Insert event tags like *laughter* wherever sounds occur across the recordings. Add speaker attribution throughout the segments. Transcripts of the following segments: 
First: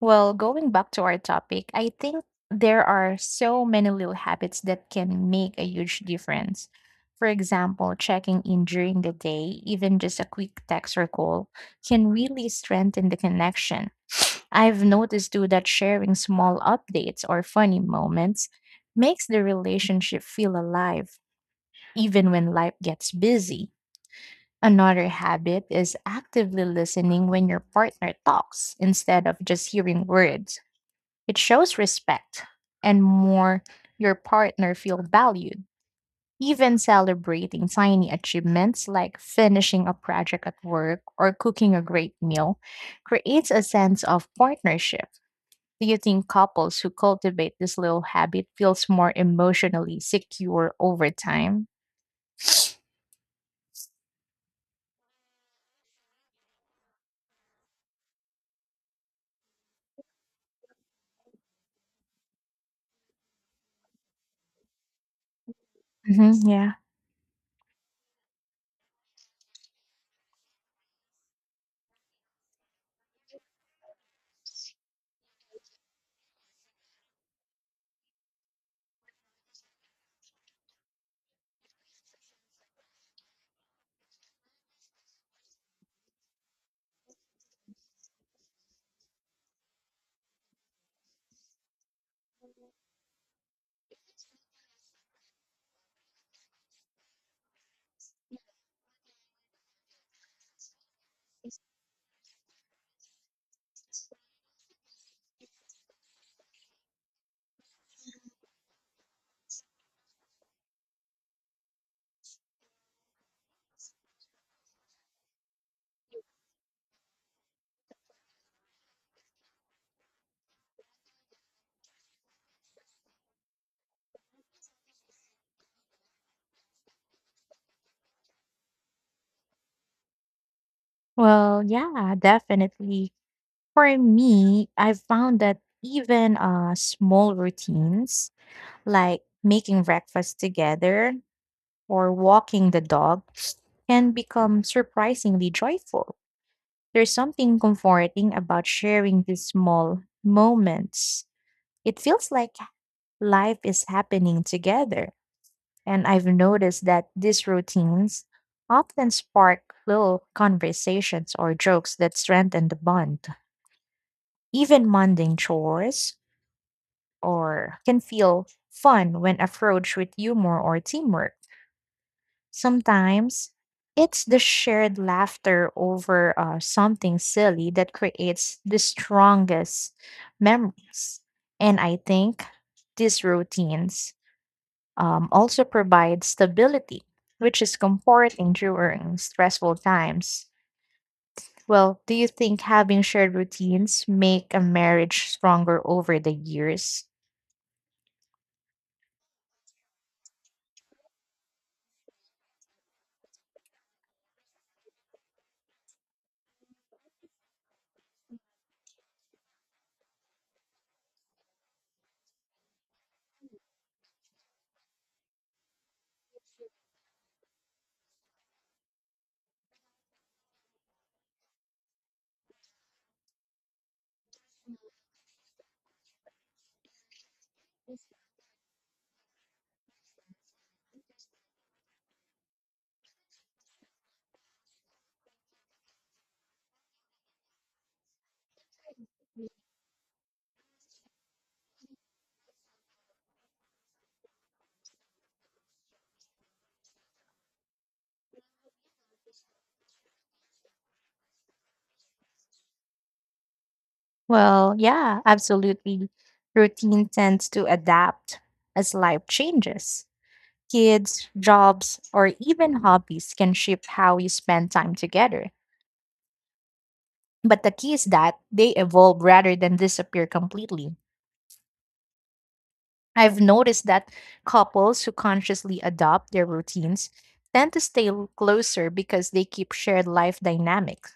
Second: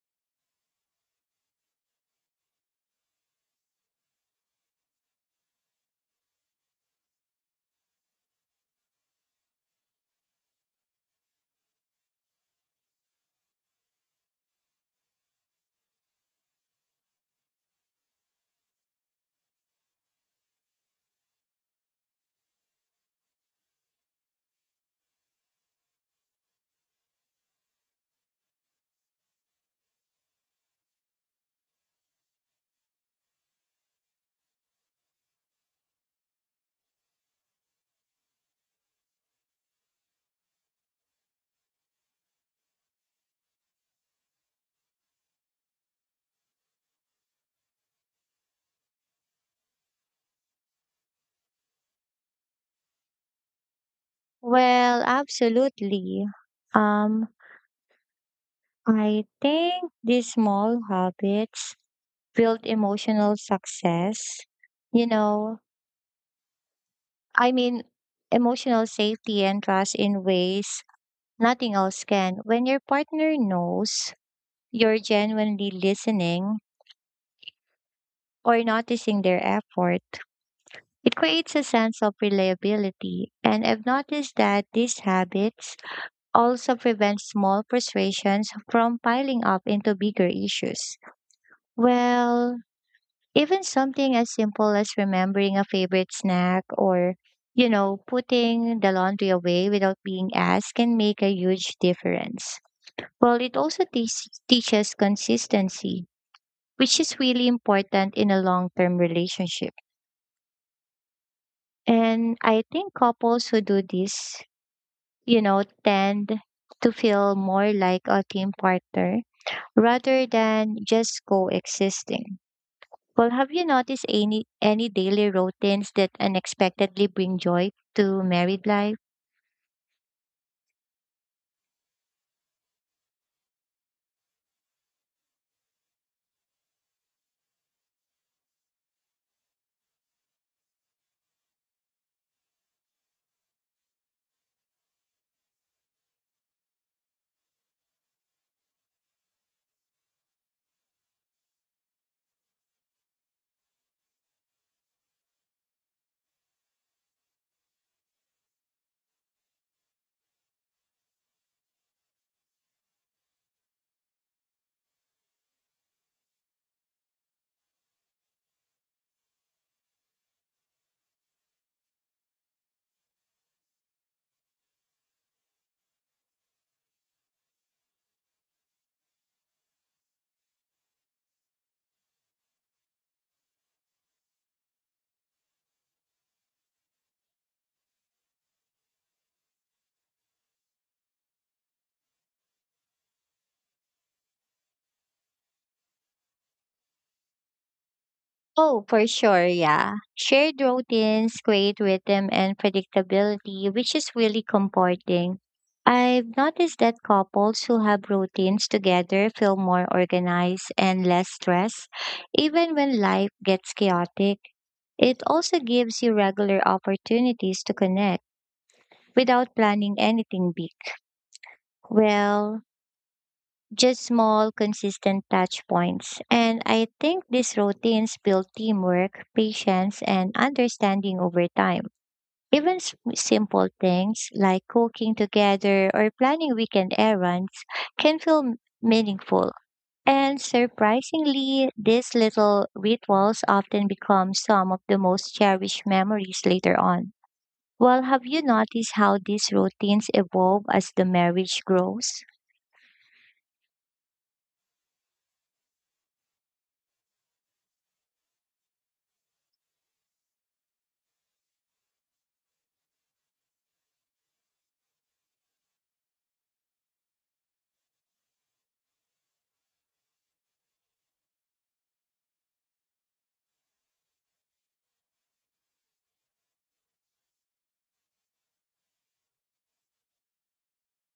Speaker 1: Well, going back to our topic, I think there are so many little habits that can make a huge difference. For example, checking in during the day, even just a quick text or call, can really strengthen the connection. I've noticed too that sharing small updates or funny moments makes the relationship feel alive, even when life gets busy. Another habit is actively listening when your partner talks instead of just hearing words. It shows respect and more your partner feel valued. Even celebrating tiny achievements like finishing a project at work or cooking a great meal creates a sense of partnership. Do you think couples who cultivate this little habit feels more emotionally secure over time?
Speaker 2: Well, absolutely. Um, I think these small habits build emotional success. You know,
Speaker 1: Hmm, yeah.
Speaker 2: I mean, emotional safety and trust in ways nothing else can. When your partner knows you're genuinely listening or noticing their effort, it creates a sense of reliability. And I've noticed that these habits also prevents small frustrations from piling up into bigger issues. Well, even something as simple as remembering a favorite snack or, putting the laundry away without being asked can make a huge difference. Well, it also teaches consistency, which is really important in a long term relationship. And I think couples who do this, tend to feel more like a team partner rather than just coexisting. Well, have you noticed any daily routines that unexpectedly bring joy to married life?
Speaker 1: Well, yeah, definitely. For me, I've found that even small routines like making breakfast together or walking the dog, can become surprisingly joyful. There's something comforting about sharing these small moments. It feels like life is happening together. And I've noticed that these routines often spark little conversations or jokes that strengthen the bond. Even mundane chores or can feel fun when approached with humor or teamwork. Sometimes it's the shared laughter over something silly that creates the strongest memories. And I think these routines also provide stability, which is comforting during stressful times. Well, do you think having shared routines make a marriage stronger over the years?
Speaker 2: Oh, for sure, yeah. Shared routines create rhythm and predictability, which is really comforting. I've noticed that couples who have routines together feel more organized and less stressed, even when life gets chaotic. It also gives you regular opportunities to connect without planning anything big. Well, just small, consistent touch points. And I think these routines build teamwork, patience, and understanding over time. Even simple things like cooking together or planning weekend errands can meaningful. And surprisingly, these little rituals often become some of the most cherished memories later on. Well, have you noticed how these routines evolve as the marriage grows?
Speaker 1: Well, yeah, absolutely. Routine tends to adapt as life changes. Kids, jobs, or even hobbies can shape how you spend time together. But the key is that they evolve rather than disappear completely. I've noticed that couples who consciously adopt their routines tend to stay closer because they keep shared life dynamics.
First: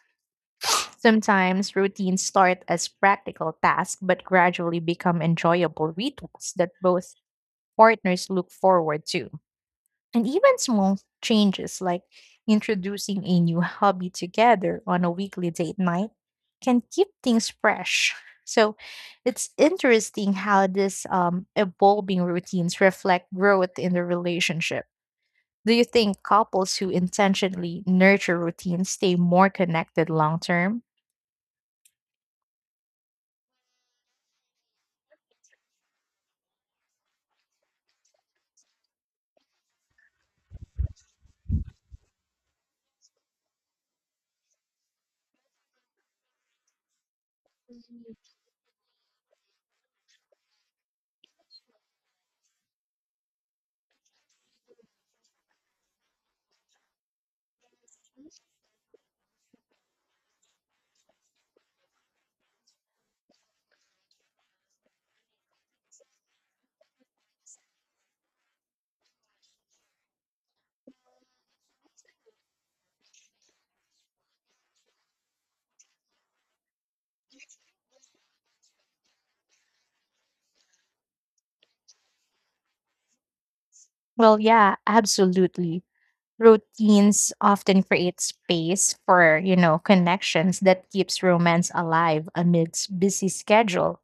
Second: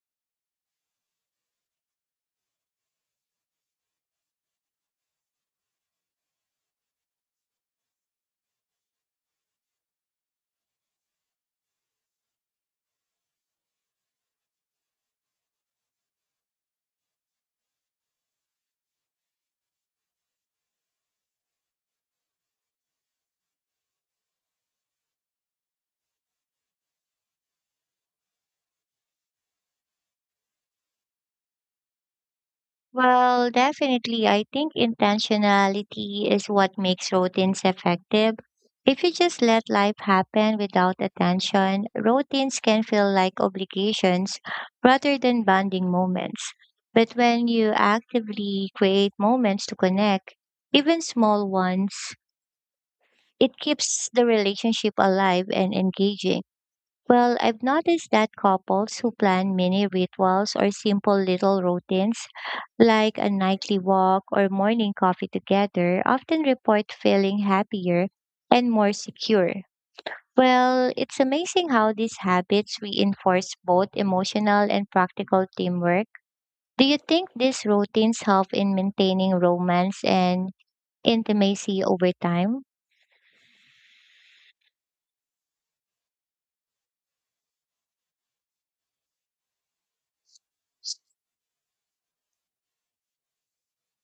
Speaker 1: Sometimes routines start as practical tasks but gradually become enjoyable rituals that both partners look forward to. And even small changes like introducing a new hobby together on a weekly date night can keep things fresh. So it's interesting how this evolving routines reflect growth in the relationship. Do you think couples who intentionally nurture routines stay more connected long term?
Speaker 2: Well, definitely. I think intentionality is what makes routines effective. If you just let life happen without attention, routines can feel like obligations rather than bonding moments. But when you actively create moments to connect, even small ones, it keeps the relationship alive and engaging. Well, I've noticed that couples who plan mini rituals or simple little routines like a nightly walk or morning coffee together often report feeling happier and more secure. Well, it's amazing how these habits reinforce both emotional and practical teamwork. Do you think these routines help in maintaining romance and intimacy over time?
Speaker 1: Well, yeah, absolutely. Routines often create space for, you know, connections that keeps romance alive amidst busy schedule.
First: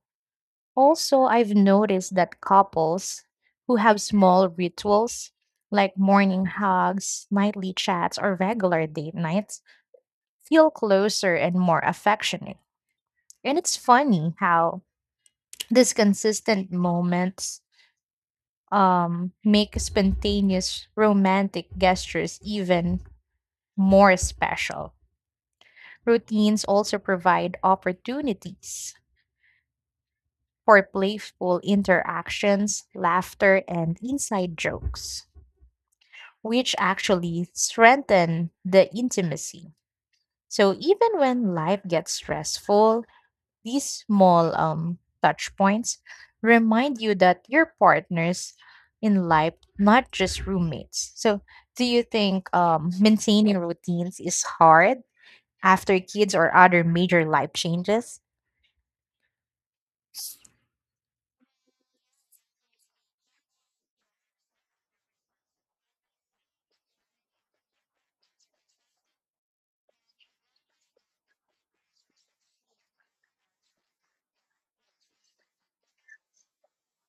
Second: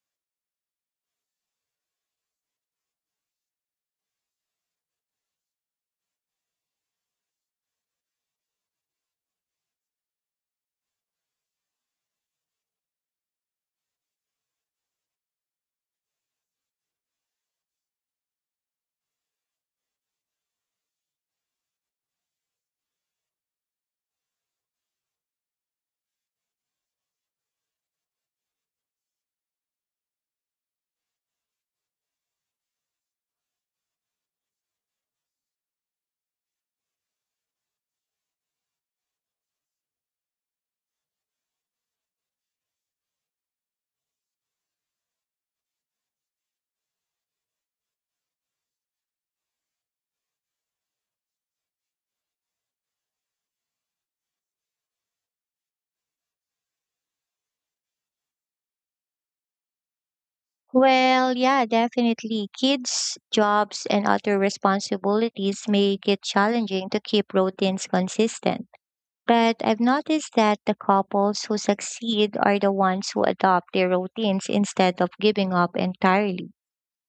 Speaker 1: Also, I've noticed that couples who have small rituals like morning hugs, nightly chats, or regular date nights feel closer and more affectionate. And it's funny how these consistent moments make spontaneous romantic gestures even more special. Routines also provide opportunities for playful interactions, laughter, and inside jokes, which actually strengthen the intimacy. So even when life gets stressful, these small touch points remind you that your partners in life, not just roommates. So do you think maintaining routines is hard after kids or other major life changes?
Speaker 2: Well, yeah, definitely. Kids, jobs, and other responsibilities make it challenging to keep routines consistent. But I've noticed that the couples who succeed are the ones who adopt their routines instead of giving up entirely.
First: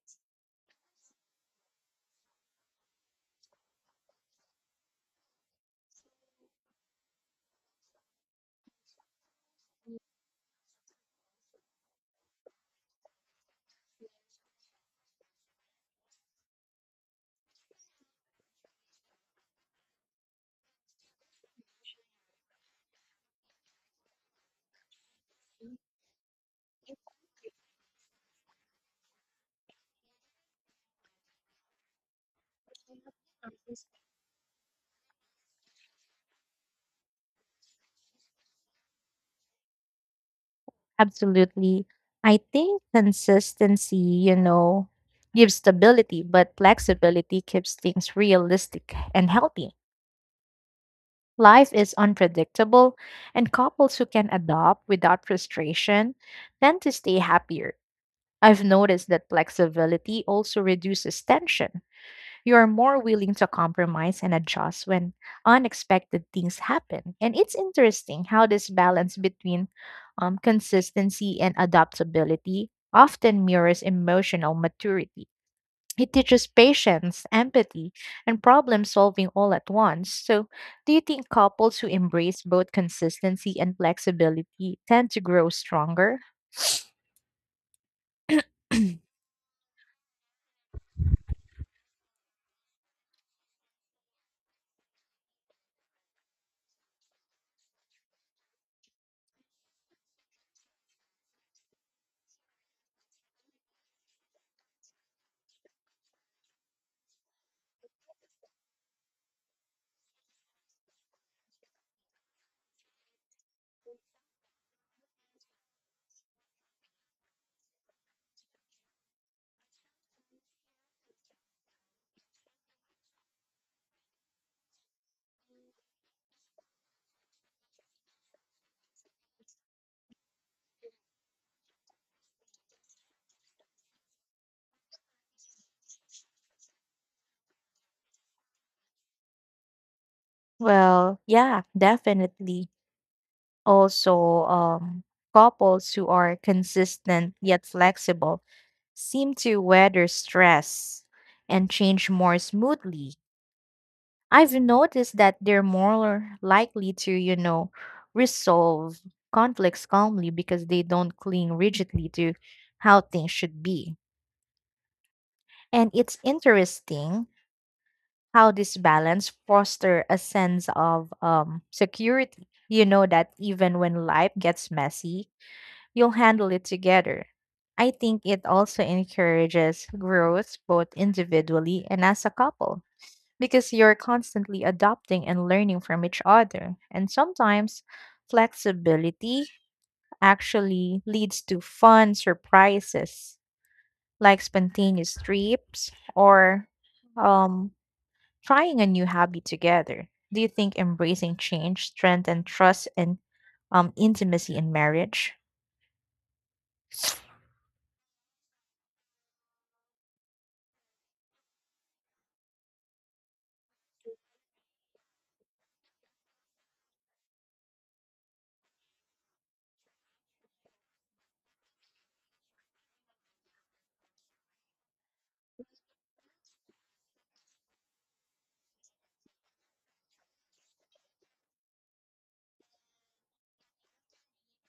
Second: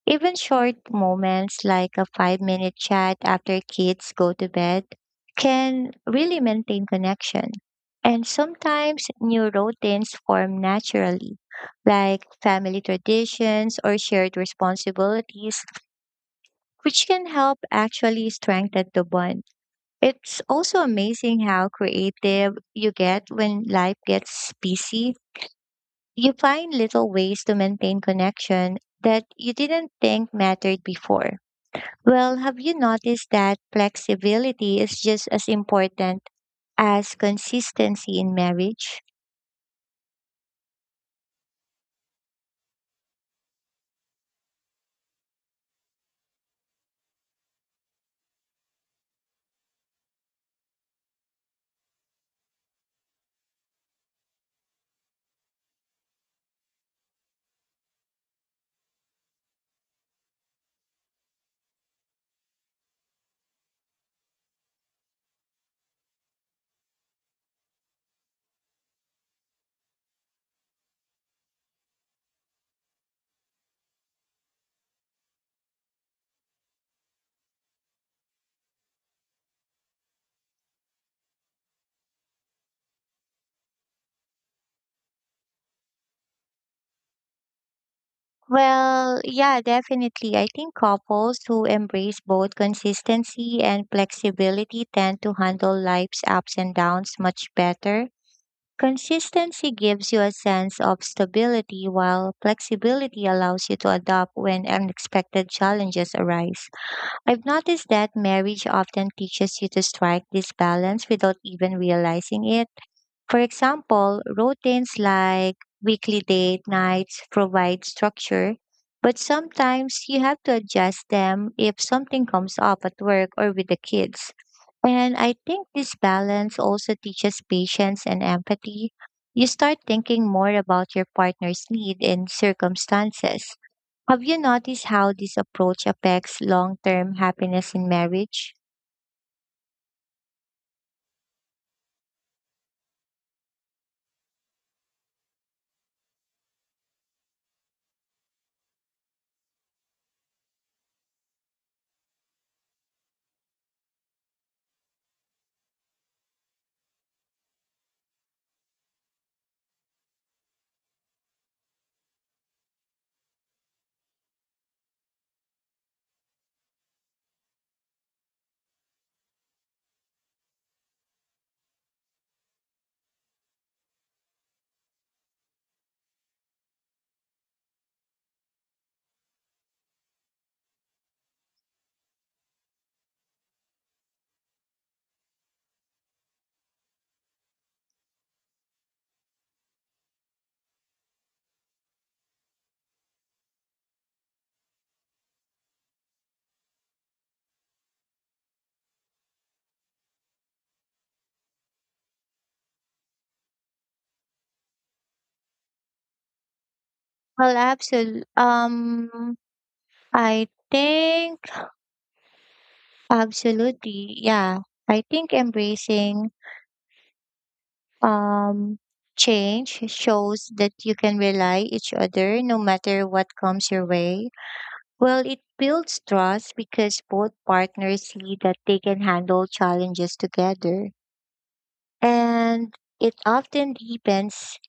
Speaker 2: Even short moments like a 5-minute chat after kids go to bed can really maintain connection. And sometimes new routines form naturally, like family traditions or shared responsibilities, which can help actually strengthen the bond. It's also amazing how creative you get when life gets busy. You find little ways to maintain connection that you didn't think mattered before. Well, have you noticed that flexibility is just as important as consistency in marriage?
Speaker 1: Absolutely. I think consistency, you know, gives stability, but flexibility keeps things realistic and healthy. Life is unpredictable, and couples who can adopt without frustration tend to stay happier. I've noticed that flexibility also reduces tension. You are more willing to compromise and adjust when unexpected things happen. And it's interesting how this balance between consistency and adaptability often mirrors emotional maturity. It teaches patience, empathy, and problem solving all at once. So, do you think couples who embrace both consistency and flexibility tend to grow stronger?
Speaker 2: Well,
Speaker 1: *clears throat*
Speaker 2: yeah, definitely. I think couples who embrace both consistency and flexibility tend to handle life's ups and downs much better. Consistency gives you a sense of stability, while flexibility allows you to adapt when unexpected challenges arise. I've noticed that marriage often teaches you to strike this balance without even realizing it. For example, routines like weekly date nights provide structure, but sometimes you have to adjust them if something comes up at work or with the kids. And I think this balance also teaches patience and empathy. You start thinking more about your partner's need and circumstances. Have you noticed how this approach affects long-term happiness in marriage?
Speaker 1: Well, yeah, definitely. Also, couples who are consistent yet flexible seem to weather stress and change more smoothly. I've noticed that they're more likely to, you know, resolve conflicts calmly because they don't cling rigidly to how things should be. And it's interesting how this balance foster a sense of security. You know that even when life gets messy, you'll handle it together. I think it also encourages growth both individually and as a couple because you're constantly adopting and learning from each other. And sometimes flexibility actually leads to fun surprises like spontaneous trips or um, trying a new hobby together. Do you think embracing change strengthens trust and intimacy in marriage?
Speaker 2: Well, absolutely. I think absolutely. Yeah, I think embracing um change shows that you can rely each other no matter what comes your way. Well, it builds trust because both partners see that they can handle challenges together, and it often deepens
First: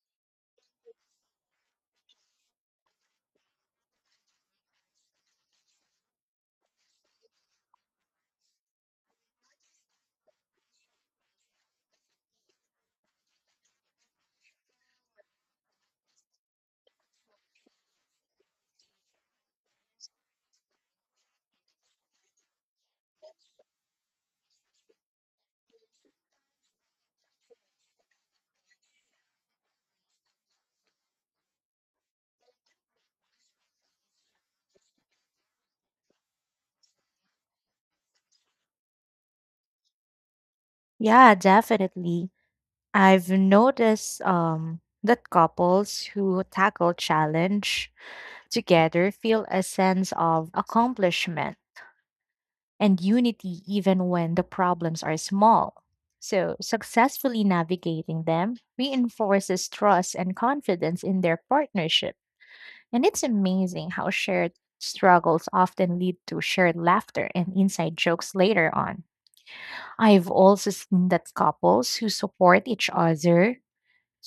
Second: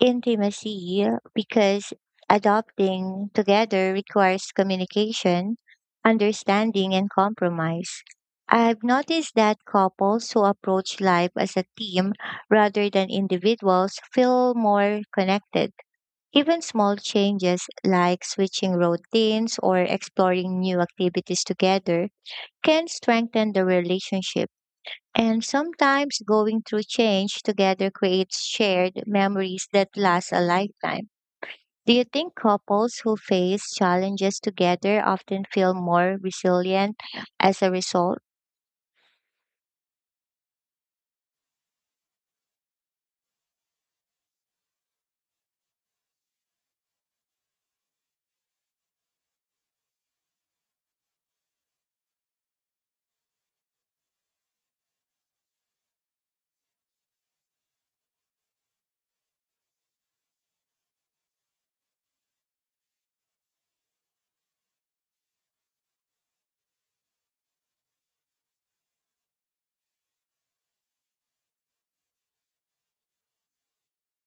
Speaker 2: intimacy because adopting together requires communication, understanding, and compromise. I've noticed that couples who approach life as a team rather than individuals feel more connected. Even small changes like switching routines or exploring new activities together can strengthen the relationship. And sometimes going through change together creates shared memories that last a lifetime. Do you think couples who face challenges together often feel more resilient as a result?
Speaker 1: Yeah, definitely. I've noticed that couples who tackle challenge together feel a sense of accomplishment and unity even when the problems are small. So, successfully navigating them reinforces trust and confidence in their partnership. And it's amazing how shared struggles often lead to shared laughter and inside jokes later on. I've also seen that couples who support each other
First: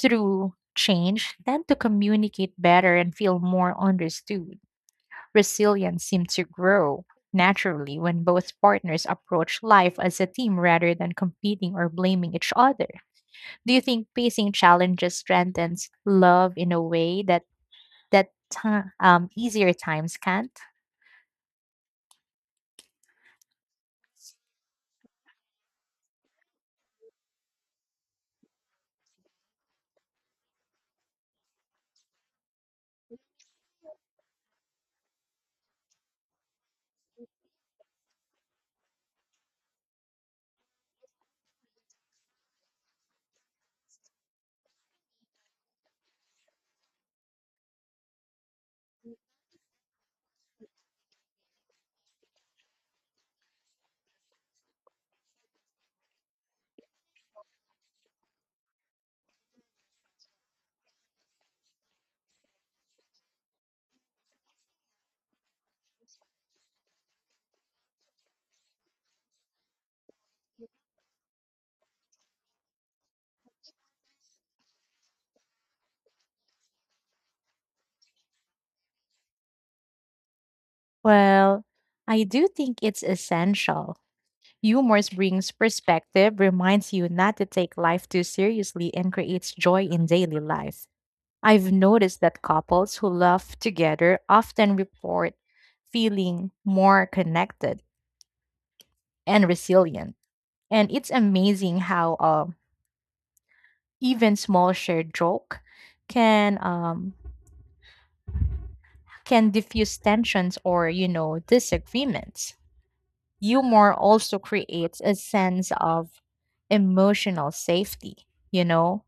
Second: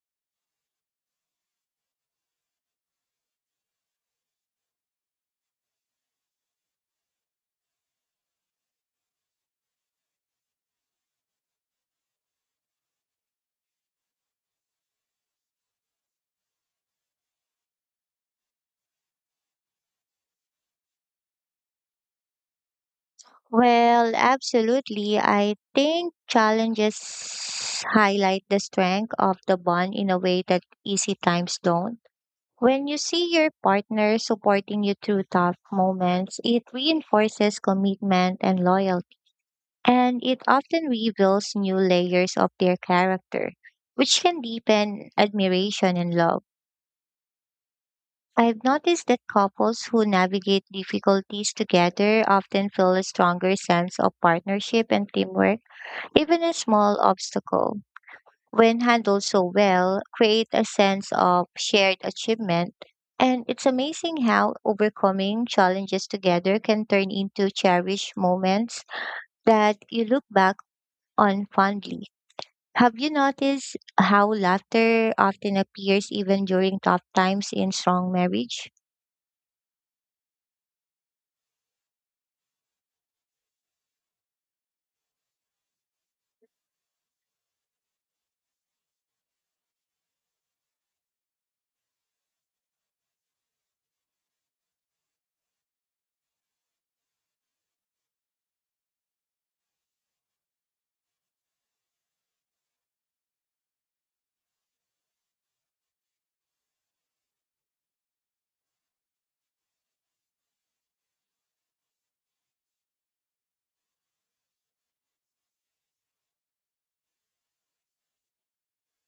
Speaker 1: through change tend to communicate better and feel more understood. Resilience seems to grow naturally when both partners approach life as a team rather than competing or blaming each other. Do you think facing challenges strengthens love in a way that easier times can't?
Speaker 2: Well, absolutely. I think challenges highlight the strength of the bond in a way that easy times don't. When you see your partner supporting you through tough moments, it reinforces commitment and loyalty. And it often reveals new layers of their character, which can deepen admiration and love. I've noticed that couples who navigate difficulties together often feel a stronger sense of partnership and teamwork. Even a small obstacle, when handled so well, create a sense of shared achievement. And it's amazing how overcoming challenges together can turn into cherished moments that you look back on fondly. Have you noticed how laughter often appears even during tough times in strong marriage?
Speaker 1: Well, I do think it's essential. Humor brings perspective, reminds you not to take life too seriously, and creates joy in daily life. I've noticed that couples who love together often report feeling more connected and resilient. And it's amazing how even small shared joke can um, can diffuse tensions or you know disagreements. Humor also creates a sense of emotional safety. You know,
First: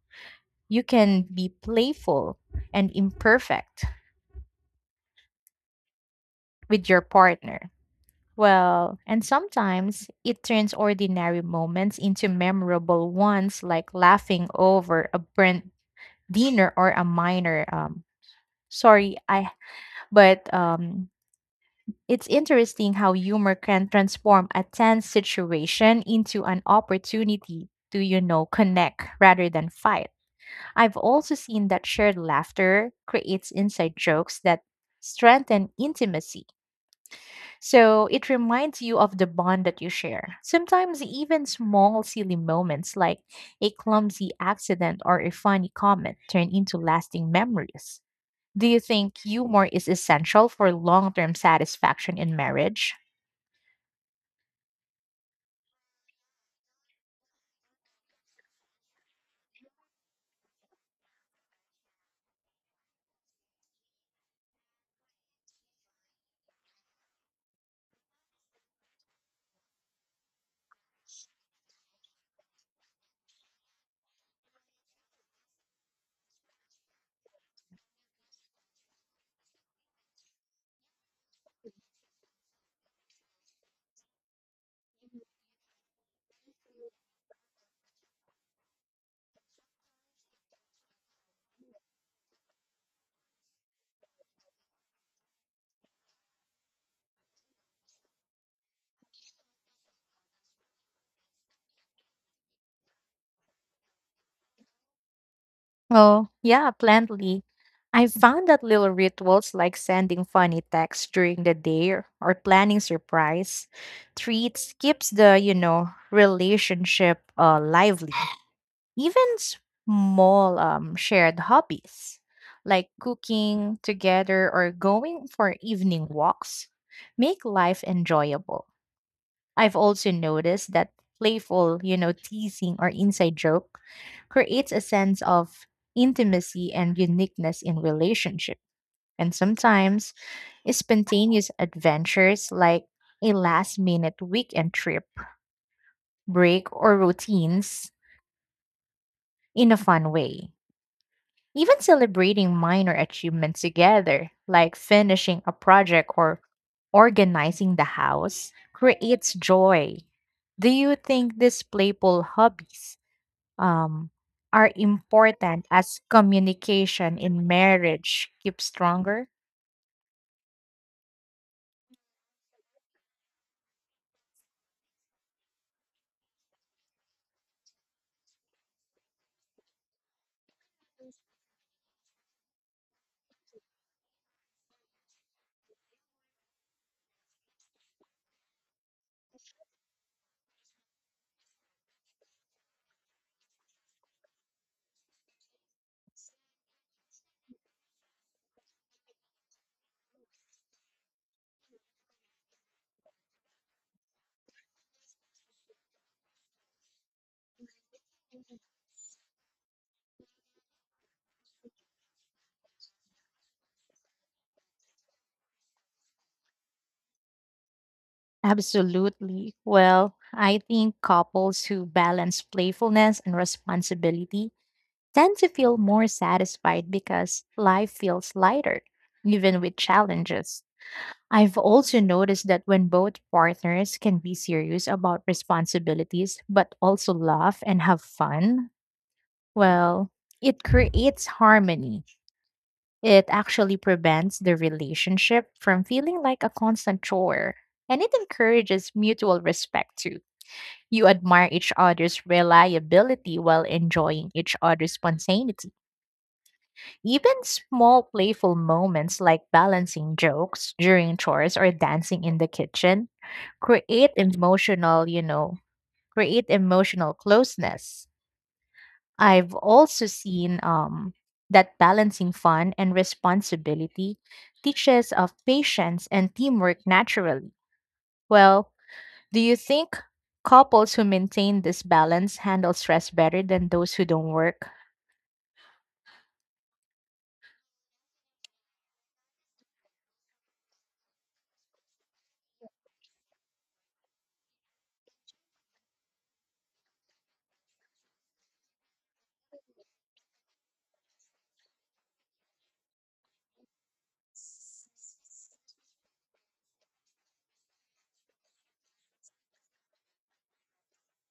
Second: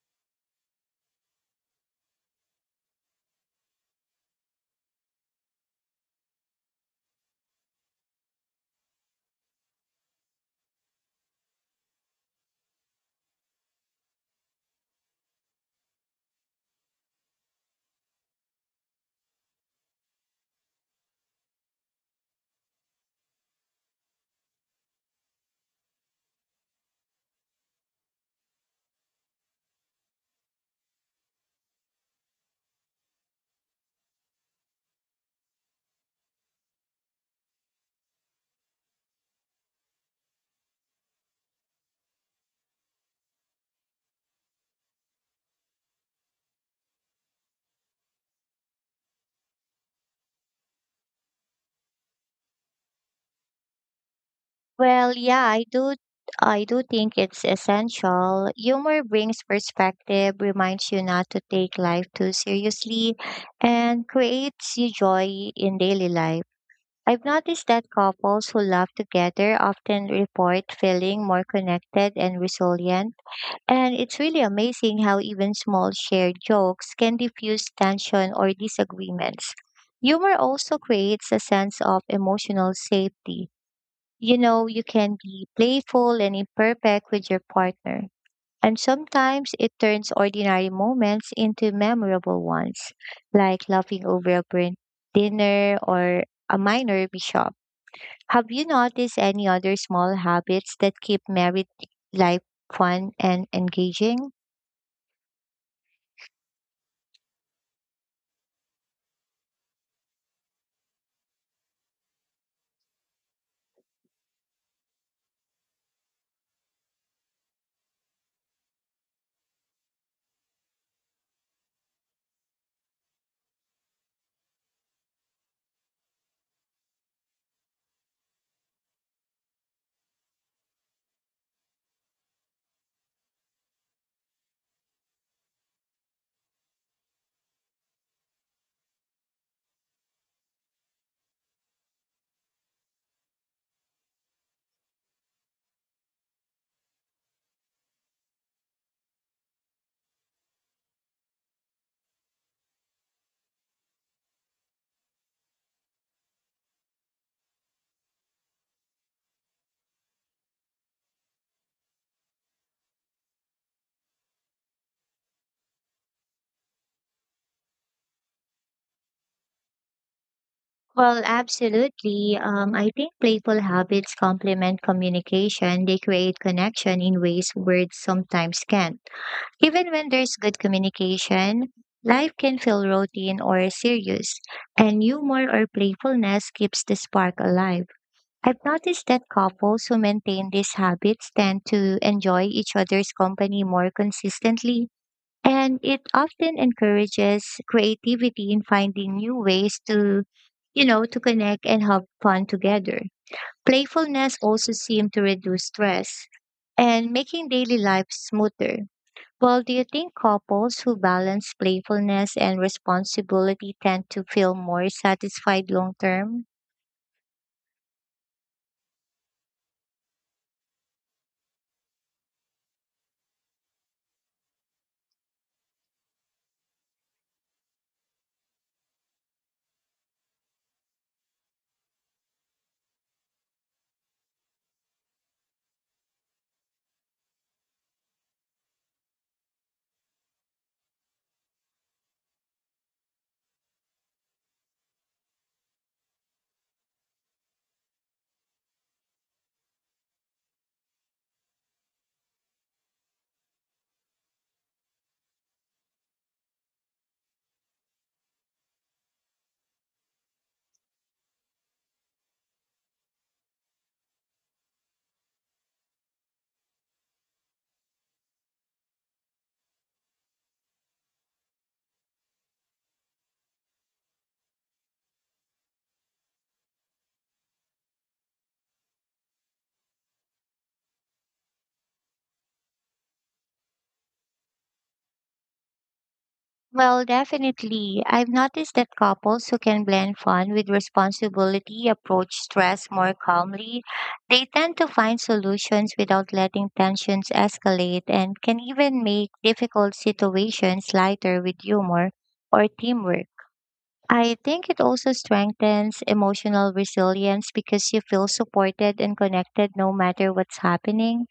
Speaker 1: you can be playful and imperfect with your partner. Well, and sometimes it turns ordinary moments into memorable ones, like laughing over a burnt dinner or a minor. Sorry, I. But it's interesting how humor can transform a tense situation into an opportunity to, you know, connect rather than fight. I've also seen that shared laughter creates inside jokes that strengthen intimacy. So it reminds you of the bond that you share. Sometimes even small silly moments like a clumsy accident or a funny comment turn into lasting memories. Do you think humor is essential for long-term satisfaction in marriage?
Speaker 2: Well, yeah, I do think it's essential. Humor brings perspective, reminds you not to take life too seriously, and creates you joy in daily life. I've noticed that couples who laugh together often report feeling more connected and resilient. And it's really amazing how even small shared jokes can diffuse tension or disagreements. Humor also creates a sense of emotional safety. You know, you can be playful and imperfect with your partner. And sometimes it turns ordinary moments into memorable ones, like laughing over a burnt dinner or a minor mishap. Have you noticed any other small habits that keep married life fun and engaging?
Speaker 1: Oh yeah, plenty. I found that little rituals like sending funny texts during the day or planning surprise treats keeps the, you know, relationship lively. Even small shared hobbies like cooking together or going for evening walks make life enjoyable. I've also noticed that playful, you know, teasing or inside joke creates a sense of intimacy and uniqueness in relationship. And sometimes spontaneous adventures like a last minute weekend trip, break, or routines in a fun way. Even celebrating minor achievements together, like finishing a project or organizing the house, creates joy. Do you think these playful hobbies um, are important as communication in marriage keeps stronger?
Speaker 2: Well, absolutely. I think playful habits complement communication. They create connection in ways words sometimes can't. Even when there's good communication, life can feel routine or serious, and humor or playfulness keeps the spark alive. I've noticed that couples who maintain these habits tend to enjoy each other's company more consistently, and it often encourages creativity in finding new ways to, connect and have fun together. Playfulness also seems to reduce stress and making daily life smoother. Well, do you think couples who balance playfulness and responsibility tend to feel more satisfied long term?
Speaker 1: Absolutely. Well, I think couples who balance playfulness and responsibility tend to feel more satisfied because life feels lighter, even with challenges. I've also noticed that when both partners can be serious about responsibilities but also laugh and have fun, well, it creates harmony. It actually prevents the relationship from feeling like a constant chore, and it encourages mutual respect too. You admire each other's reliability while enjoying each other's spontaneity. Even small playful moments like balancing jokes during chores or dancing in the kitchen create emotional, you know, create emotional closeness. I've also seen that balancing fun and responsibility teaches of patience and teamwork naturally. Well, do you think couples who maintain this balance handle stress better than those who don't work?
Speaker 2: Well, definitely. I've noticed that couples who can blend fun with responsibility approach stress more calmly. They tend to find solutions without letting tensions escalate and can even make difficult situations lighter with humor or teamwork. I think it also strengthens emotional resilience because you feel supported and connected no matter what's happening.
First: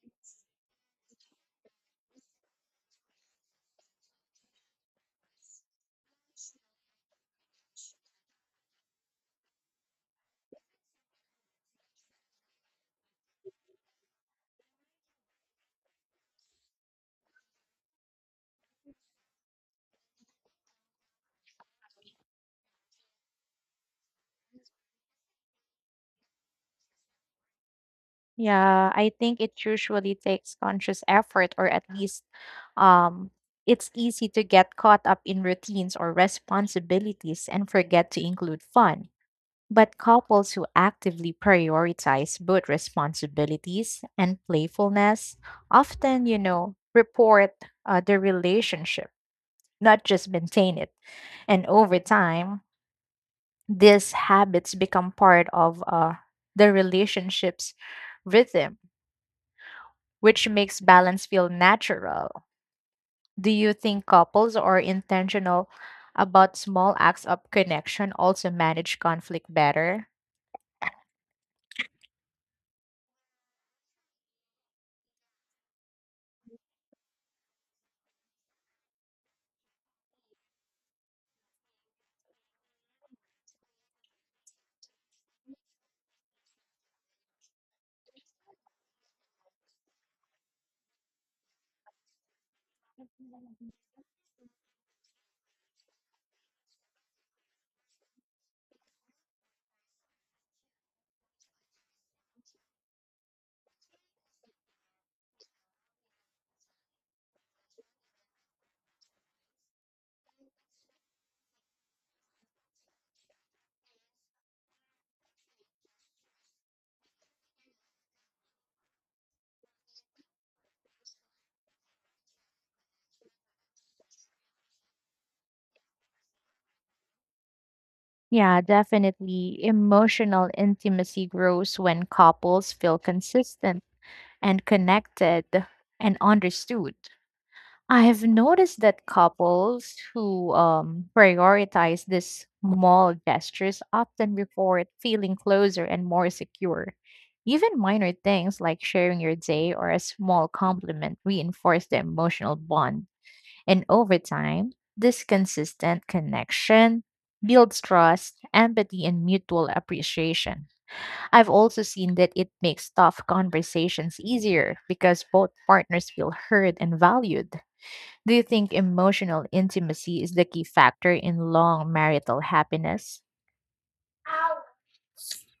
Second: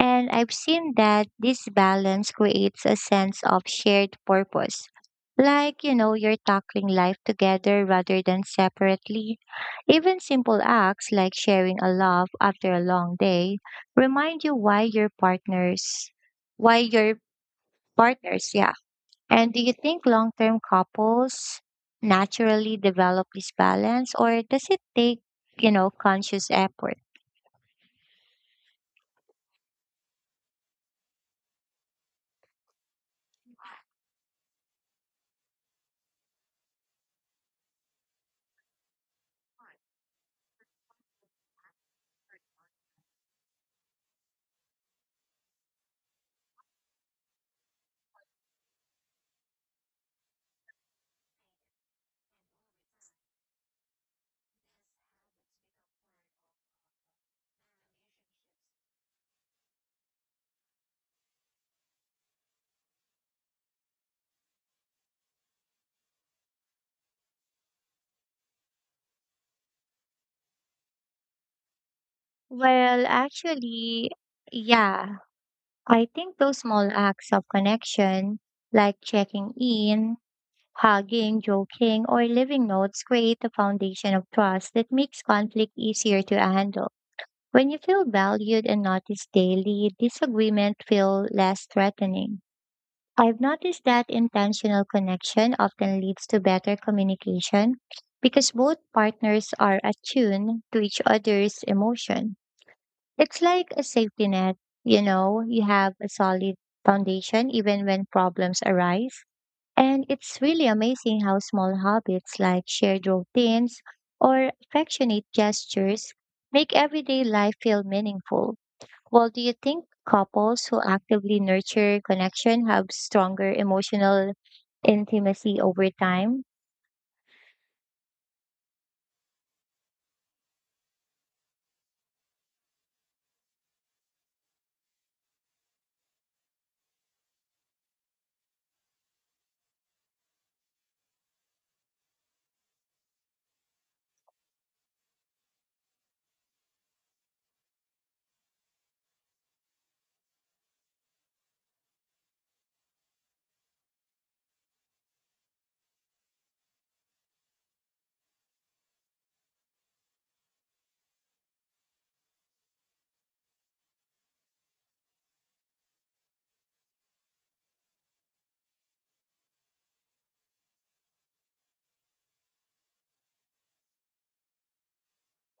Speaker 2: And I've seen that this balance creates a sense of shared purpose. Like, you know, you're tackling life together rather than separately. Even simple acts like sharing a laugh after a long day remind you why your partners, yeah. And do you think long term couples naturally develop this balance or does it take, you know, conscious effort?
Speaker 1: Yeah, I think it usually takes conscious effort, or at least um, it's easy to get caught up in routines or responsibilities and forget to include fun. But couples who actively prioritize both responsibilities and playfulness often, you know, report their relationship, not just maintain it. And over time, these habits become part of the relationship's rhythm which makes balance feel natural. Do you think couples are intentional about small acts of connection also manage conflict better?
Speaker 2: Well, actually, yeah. I think those small acts of connection, like checking in, hugging, joking, or leaving notes, create a foundation of trust that makes conflict easier to handle. When you feel valued and noticed daily, disagreement feel less threatening. I've noticed that intentional connection often leads to better communication because both partners are attuned to each other's emotion. It's like a safety net, you know, you have a solid foundation even when problems arise. And it's really amazing how small habits like shared routines or affectionate gestures make everyday life feel meaningful. Well, do you think couples who actively nurture connection have stronger emotional intimacy over time?
Speaker 1: Yeah, definitely. Emotional intimacy grows when couples feel consistent and connected and understood. I have noticed that couples who prioritize these small gestures often report feeling closer and more secure. Even minor things like sharing your day or a small compliment reinforce the emotional bond. And over time, this consistent connection builds trust, empathy, and mutual appreciation. I've also seen that it makes tough conversations easier because both partners feel heard and valued. Do you think emotional intimacy is the key factor in long marital happiness?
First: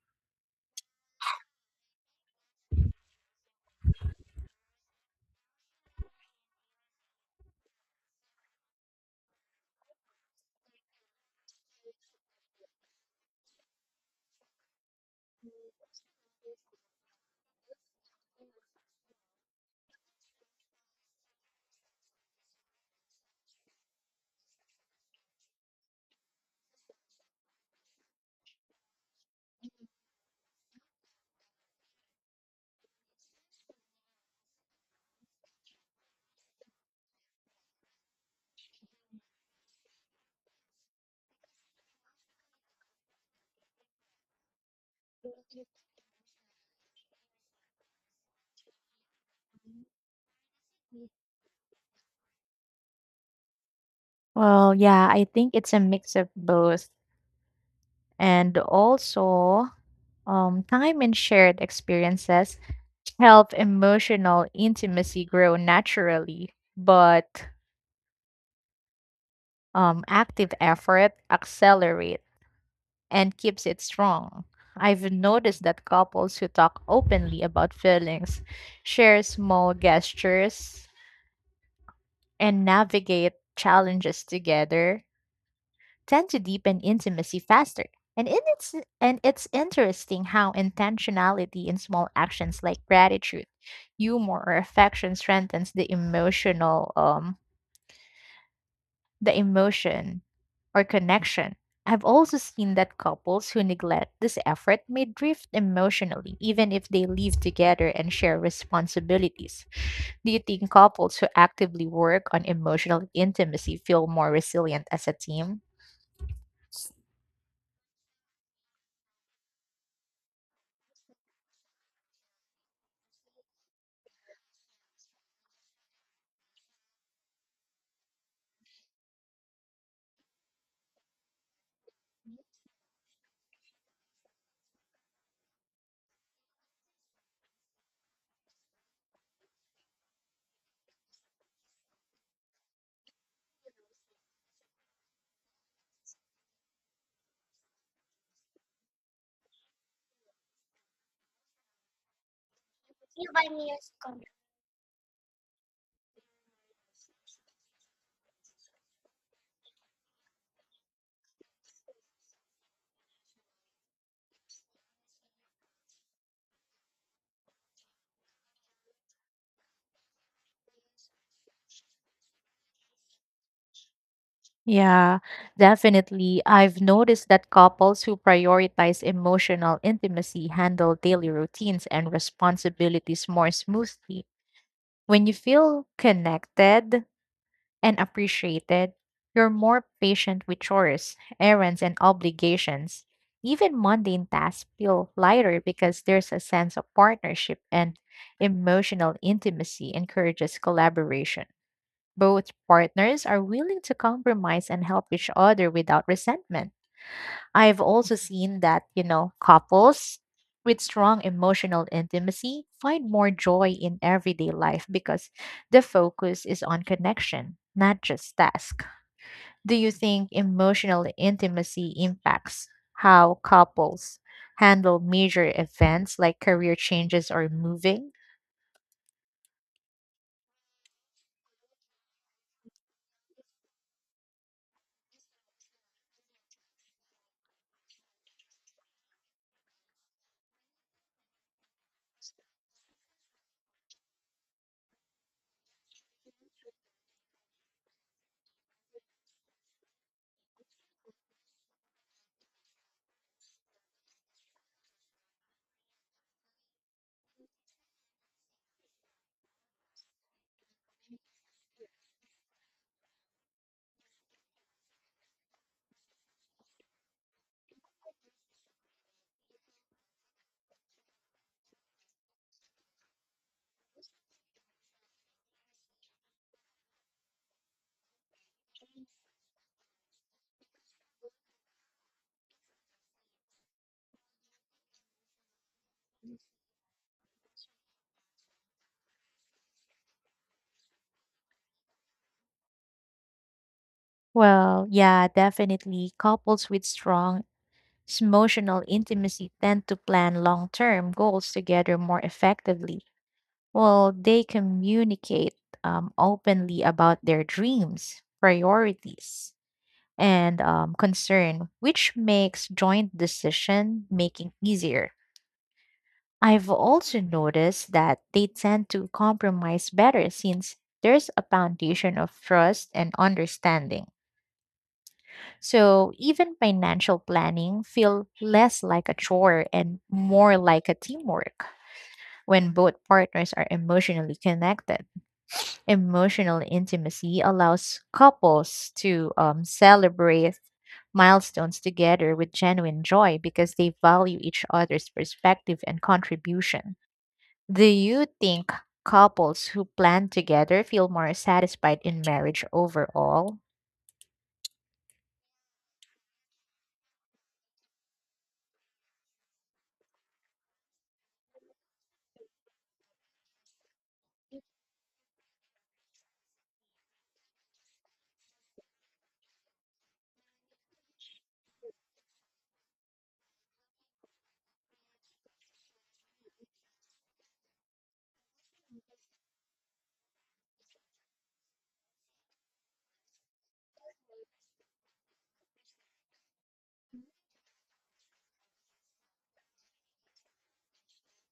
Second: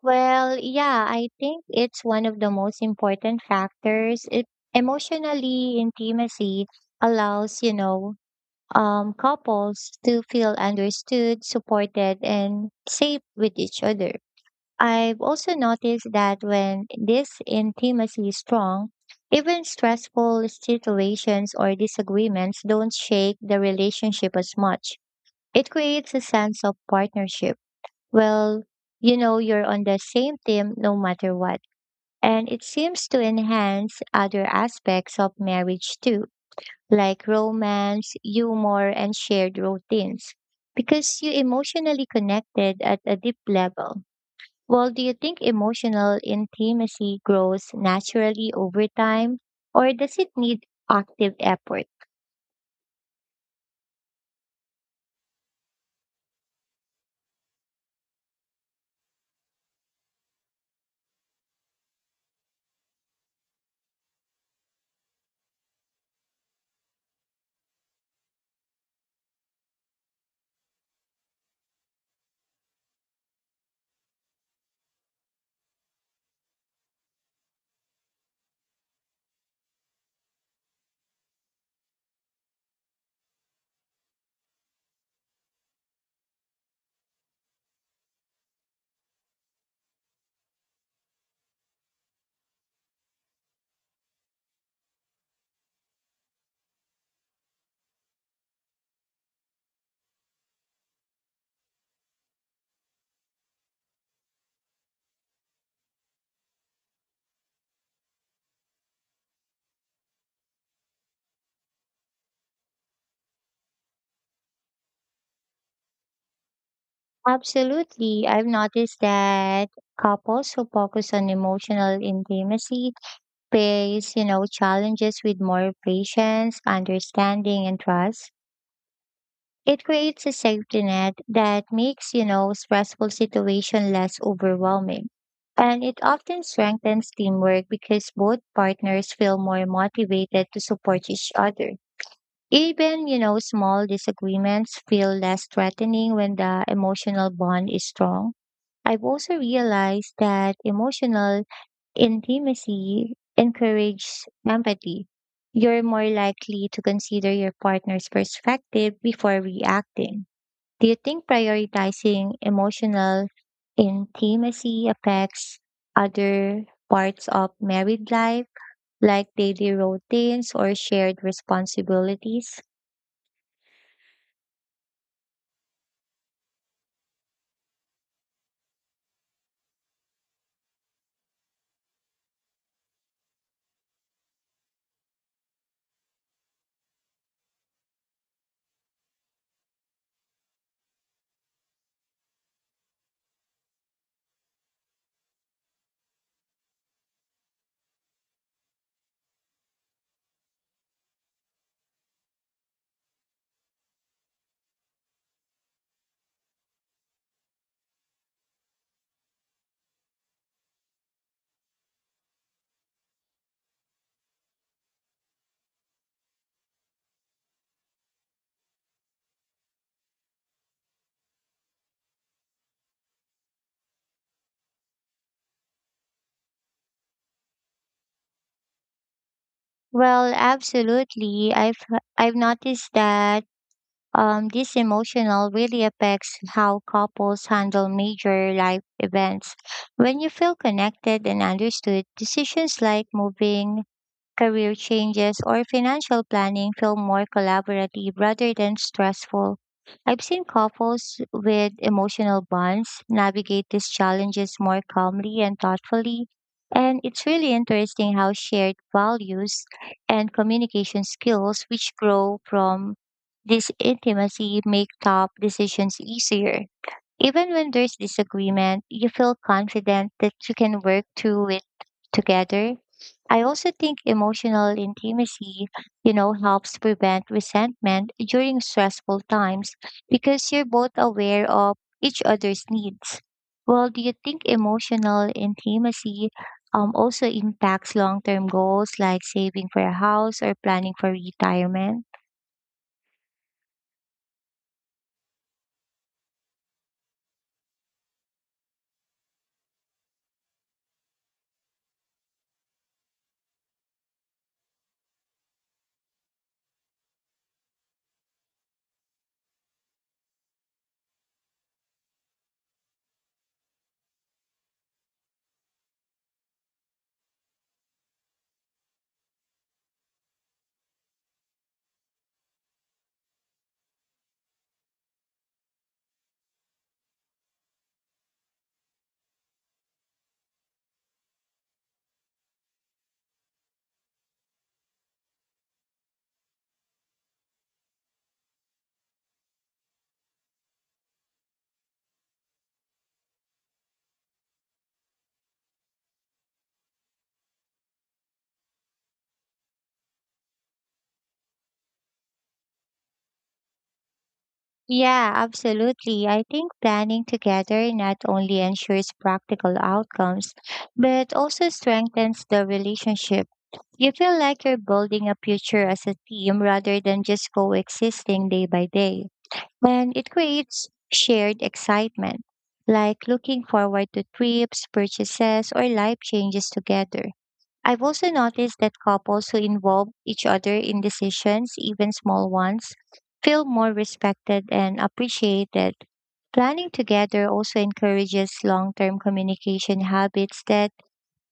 Speaker 2: Well, yeah, I think it's one of the most important factors. Emotionally, intimacy allows, couples to feel understood, supported, and safe with each other. I've also noticed that when this intimacy is strong, even stressful situations or disagreements don't shake the relationship as much. It creates a sense of partnership. Well, you know you're on the same team no matter what. And it seems to enhance other aspects of marriage too, like romance, humor, and shared routines, because you emotionally connected at a deep level. Well, do you think emotional intimacy grows naturally over time, or does it need active effort?
Speaker 1: Well, yeah, I think it's a mix of both. And also, time and shared experiences help emotional intimacy grow naturally, but active effort accelerate and keeps it strong. I've noticed that couples who talk openly about feelings share small gestures and navigate challenges together tend to deepen intimacy faster. And in it's and it's interesting how intentionality in small actions like gratitude, humor, or affection strengthens the emotion or connection. I've also seen that couples who neglect this effort may drift emotionally, even if they live together and share responsibilities. Do you think couples who actively work on emotional intimacy feel more resilient as a team?
Speaker 2: Absolutely. I've noticed that couples who focus on emotional intimacy face, you know, challenges with more patience, understanding, and trust. It creates a safety net that makes, you know, stressful situation less overwhelming. And it often strengthens teamwork because both partners feel more motivated to support each other. Even, you know, small disagreements feel less threatening when the emotional bond is strong. I've also realized that emotional intimacy encourages empathy. You're more likely to consider your partner's perspective before reacting. Do you think prioritizing emotional intimacy affects other parts of married life, like daily routines or shared responsibilities?
Speaker 1: Yeah, definitely. I've noticed that couples who prioritize emotional intimacy handle daily routines and responsibilities more smoothly. When you feel connected, and appreciated, you're more patient with chores, errands, and obligations. Even mundane tasks feel lighter because there's a sense of partnership and emotional intimacy encourages collaboration. Both partners are willing to compromise and help each other without resentment. I've also seen that, you know, couples with strong emotional intimacy find more joy in everyday life because the focus is on connection, not just task. Do you think emotional intimacy impacts how couples handle major events like career changes or moving?
Speaker 2: Well, absolutely. I've noticed that this emotional really affects how couples handle major life events. When you feel connected and understood, decisions like moving, career changes or financial planning feel more collaborative rather than stressful. I've seen couples with emotional bonds navigate these challenges more calmly and thoughtfully, and it's really interesting how shared values and communication skills, which grow from this intimacy, make tough decisions easier. Even when there's disagreement, you feel confident that you can work through it together. I also think emotional intimacy, you know, helps prevent resentment during stressful times because you're both aware of each other's needs. Well, do you think emotional intimacy also impacts long term goals like saving for a house or planning for retirement?
Speaker 1: Well, yeah, definitely. Couples with strong emotional intimacy tend to plan long term goals together more effectively. Well, they communicate openly about their dreams, priorities, and concern, which makes joint decision making easier. I've also noticed that they tend to compromise better since there's a foundation of trust and understanding. So even financial planning feel less like a chore and more like a teamwork when both partners are emotionally connected. Emotional intimacy allows couples to celebrate milestones together with genuine joy because they value each other's perspective and contribution. Do you think couples who plan together feel more satisfied in marriage overall?
Speaker 2: Yeah, absolutely. I think planning together not only ensures practical outcomes, but also strengthens the relationship. You feel like you're building a future as a team rather than just coexisting day by day. And it creates shared excitement, like looking forward to trips, purchases, or life changes together. I've also noticed that couples who involve each other in decisions, even small ones, feel more respected and appreciated. Planning together also encourages long term communication habits that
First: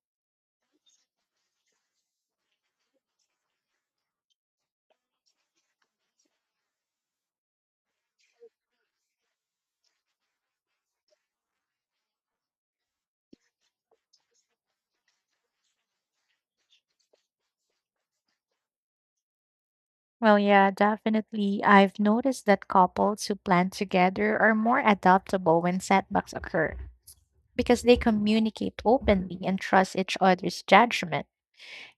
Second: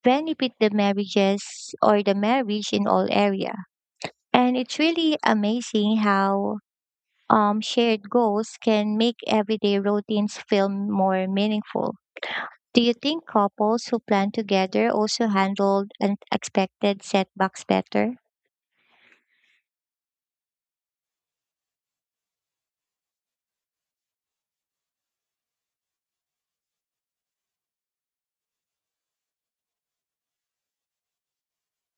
Speaker 2: benefit the marriages or the marriage in all area. And it's really amazing how shared goals can make everyday routines feel more meaningful. Do you think couples who plan together also handle unexpected setbacks better?
Speaker 1: Well, yeah, definitely. I've noticed that couples who plan together are more adaptable when setbacks occur because they communicate openly and trust each other's judgment.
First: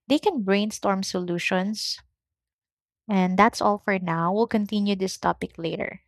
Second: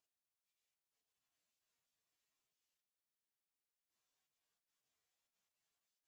Speaker 1: They can brainstorm solutions. And that's all for now. We'll continue this topic later.